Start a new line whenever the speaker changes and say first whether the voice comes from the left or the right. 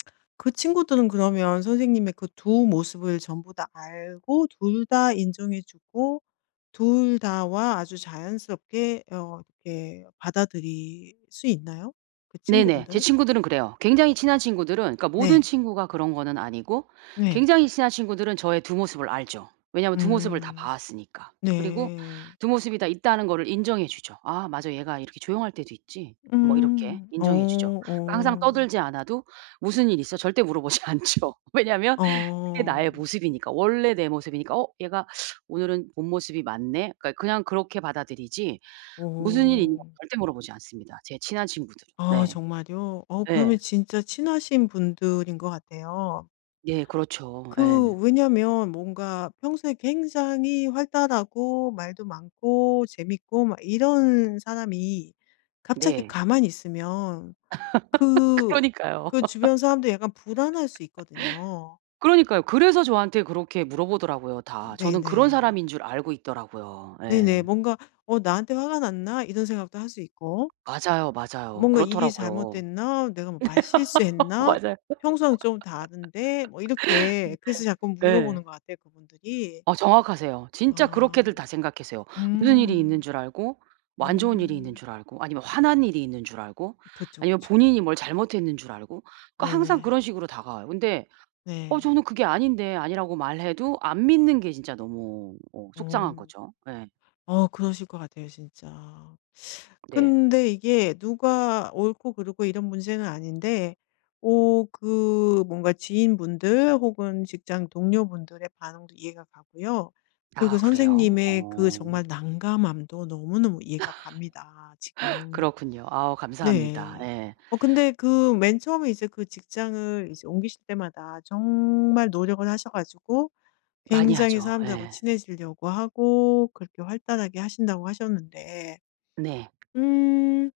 left: 그 친구들은 그러면 선생님의 그 두 모습을 전부 다 알고 둘 다 인정해 주고 둘 다와 아주 자연스럽게 어 이렇게 받아들일 수 있나요, 그
right: 네네. 제
left: 친구분들은?
right: 친구들은 그래요. 굉장히 친한 친구들은 그러니까 모든
left: 네.
right: 친구가 그런 거는 아니고
left: 네.
right: 굉장히 친한 친구들은 저의 두 모습을 알죠. 왜냐면 두 모습을 다
left: 음.
right: 봐왔으니까. 그리고
left: 네.
right: 두 모습이 다 있다는 거를 인정해 주죠. '아 맞아. 얘가 이렇게 조용할 때도 있지.' 뭐 이렇게
left: 음. 어
right: 인정해 주죠. 그 항상
left: 어.
right: 떠들지 않아도 "무슨 일 있어?" 절대 물어보지 않죠. 왜냐면 그게 나의
left: 어.
right: 모습이니까. 원래 내 모습이니까. '어 얘가 오늘은 본모습이 맞네.' 그러니까 그냥 그렇게 받아들이지 무슨 일이 있냐고
left: 어.
right: 절대 물어보지 않습니다, 제 친한 친구들은.
left: 아
right: 네.
left: 정말요? 어 그러면
right: 네.
left: 진짜 친하신 분들인 것 같아요.
right: 네. 그렇죠. 예.
left: 그 왜냐면 뭔가 평소에 굉장히 활달하고 말도 많고 재밌고 막 이런 사람이 갑자기
right: 네.
left: 가만히 있으면 그
right: 그러니까요.
left: 그 주변 사람들도 약간 불안할 수 있거든요.
right: 그러니까요. 그래서 저한테 그렇게 물어보더라고요, 다. 저는 그런
left: 네네.
right: 사람인 줄 알고 있더라고요. 예.
left: 네네. 뭔가 '어 나한테 화가 났나?' 이런 생각도 할 수 있고.
right: 맞아요, 맞아요.
left: '뭔가 일이
right: 그렇더라고요.
left: 잘못됐나? 내가 뭐 말실수했나?
right: 맞아요.
left: 평소랑 좀 다른데.' 뭐 이렇게 그래서 자꾸
right: 네. 네.
left: 물어보는 것 같아요, 그분들이.
right: 어 정확하세요. 진짜
left: 아.
right: 그렇게들 다 생각하세요. 무슨 일이 있는
left: 음.
right: 줄 알고 뭐 안 좋은 일이 있는
left: 음.
right: 줄 알고 아니면 화난 일이 있는 줄 알고
left: 그쵸,
right: 아니면
left: 그쵸.
right: 본인이 뭘 잘못했는 줄 알고 그러니까 항상
left: 네네.
right: 그런 식으로 다가와요. 근데 어
left: 네.
right: 저는 그게 아닌데 아니라고 말해도 안 믿는 게 진짜 너무 어 속상한
left: 어.
right: 거죠. 예.
left: 어 그러실 것 같아요, 진짜.
right: 네.
left: 근데 이게 누가 옳고 그르고 이런 문제는 아닌데 어 그 뭔가 지인분들 혹은 직장 동료분들의 반응도 이해가 가고요. 그리고
right: 아 그래요?
left: 선생님의 그
right: 어.
left: 정말 난감함도 너무너무 이해가 갑니다, 지금.
right: 그렇군요. 아 감사합니다.
left: 네.
right: 예.
left: 어 근데 그 맨 처음에 이제 그 직장을 이제 옮기실 때마다 정말 노력을 하셔 가지고
right: 많이
left: 굉장히
right: 하죠.
left: 사람들하고
right: 예.
left: 친해지려고 하고 그렇게 활달하게 하신다고 하셨는데
right: 네.
left: 음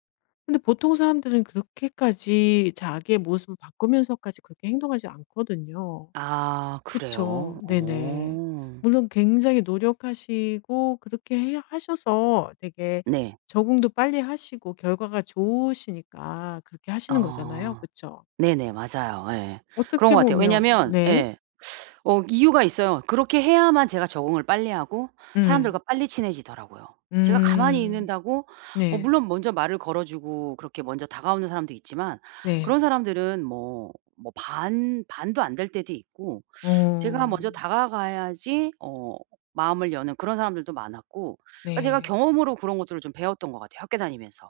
left: 근데 보통 사람들은 그렇게까지 자기의 모습을 바꾸면서까지 그렇게 행동하지 않거든요.
right: 아
left: 그쵸.
right: 그래요?
left: 네네.
right: 어.
left: 물론 굉장히 노력하시고 그렇게 해 하셔서 되게
right: 네.
left: 적응도 빨리 하시고 결과가 좋으시니까 그렇게 하시는 거잖아요.
right: 어.
left: 그쵸.
right: 네네 맞아요. 예. 그런
left: 어떻게
right: 것 같아요.
left: 보면
right: 왜냐면
left: 네.
right: 예 어 이유가 있어요. 그렇게 해야만 제가 적응을 빨리 하고 사람들과
left: 음.
right: 빨리 친해지더라고요. 제가 가만히
left: 음.
right: 있는다고 어
left: 네.
right: 물론 먼저 말을 걸어주고 그렇게 먼저 다가오는 사람도 있지만 그런
left: 네.
right: 사람들은 뭐 뭐 반 반도 안 될 때도 있고 제가 먼저
left: 어.
right: 다가가야지 어 마음을 여는 그런 사람들도 많았고 아 제가
left: 네.
right: 경험으로 그런 것들을 좀 배웠던 것 같아요, 학교 다니면서.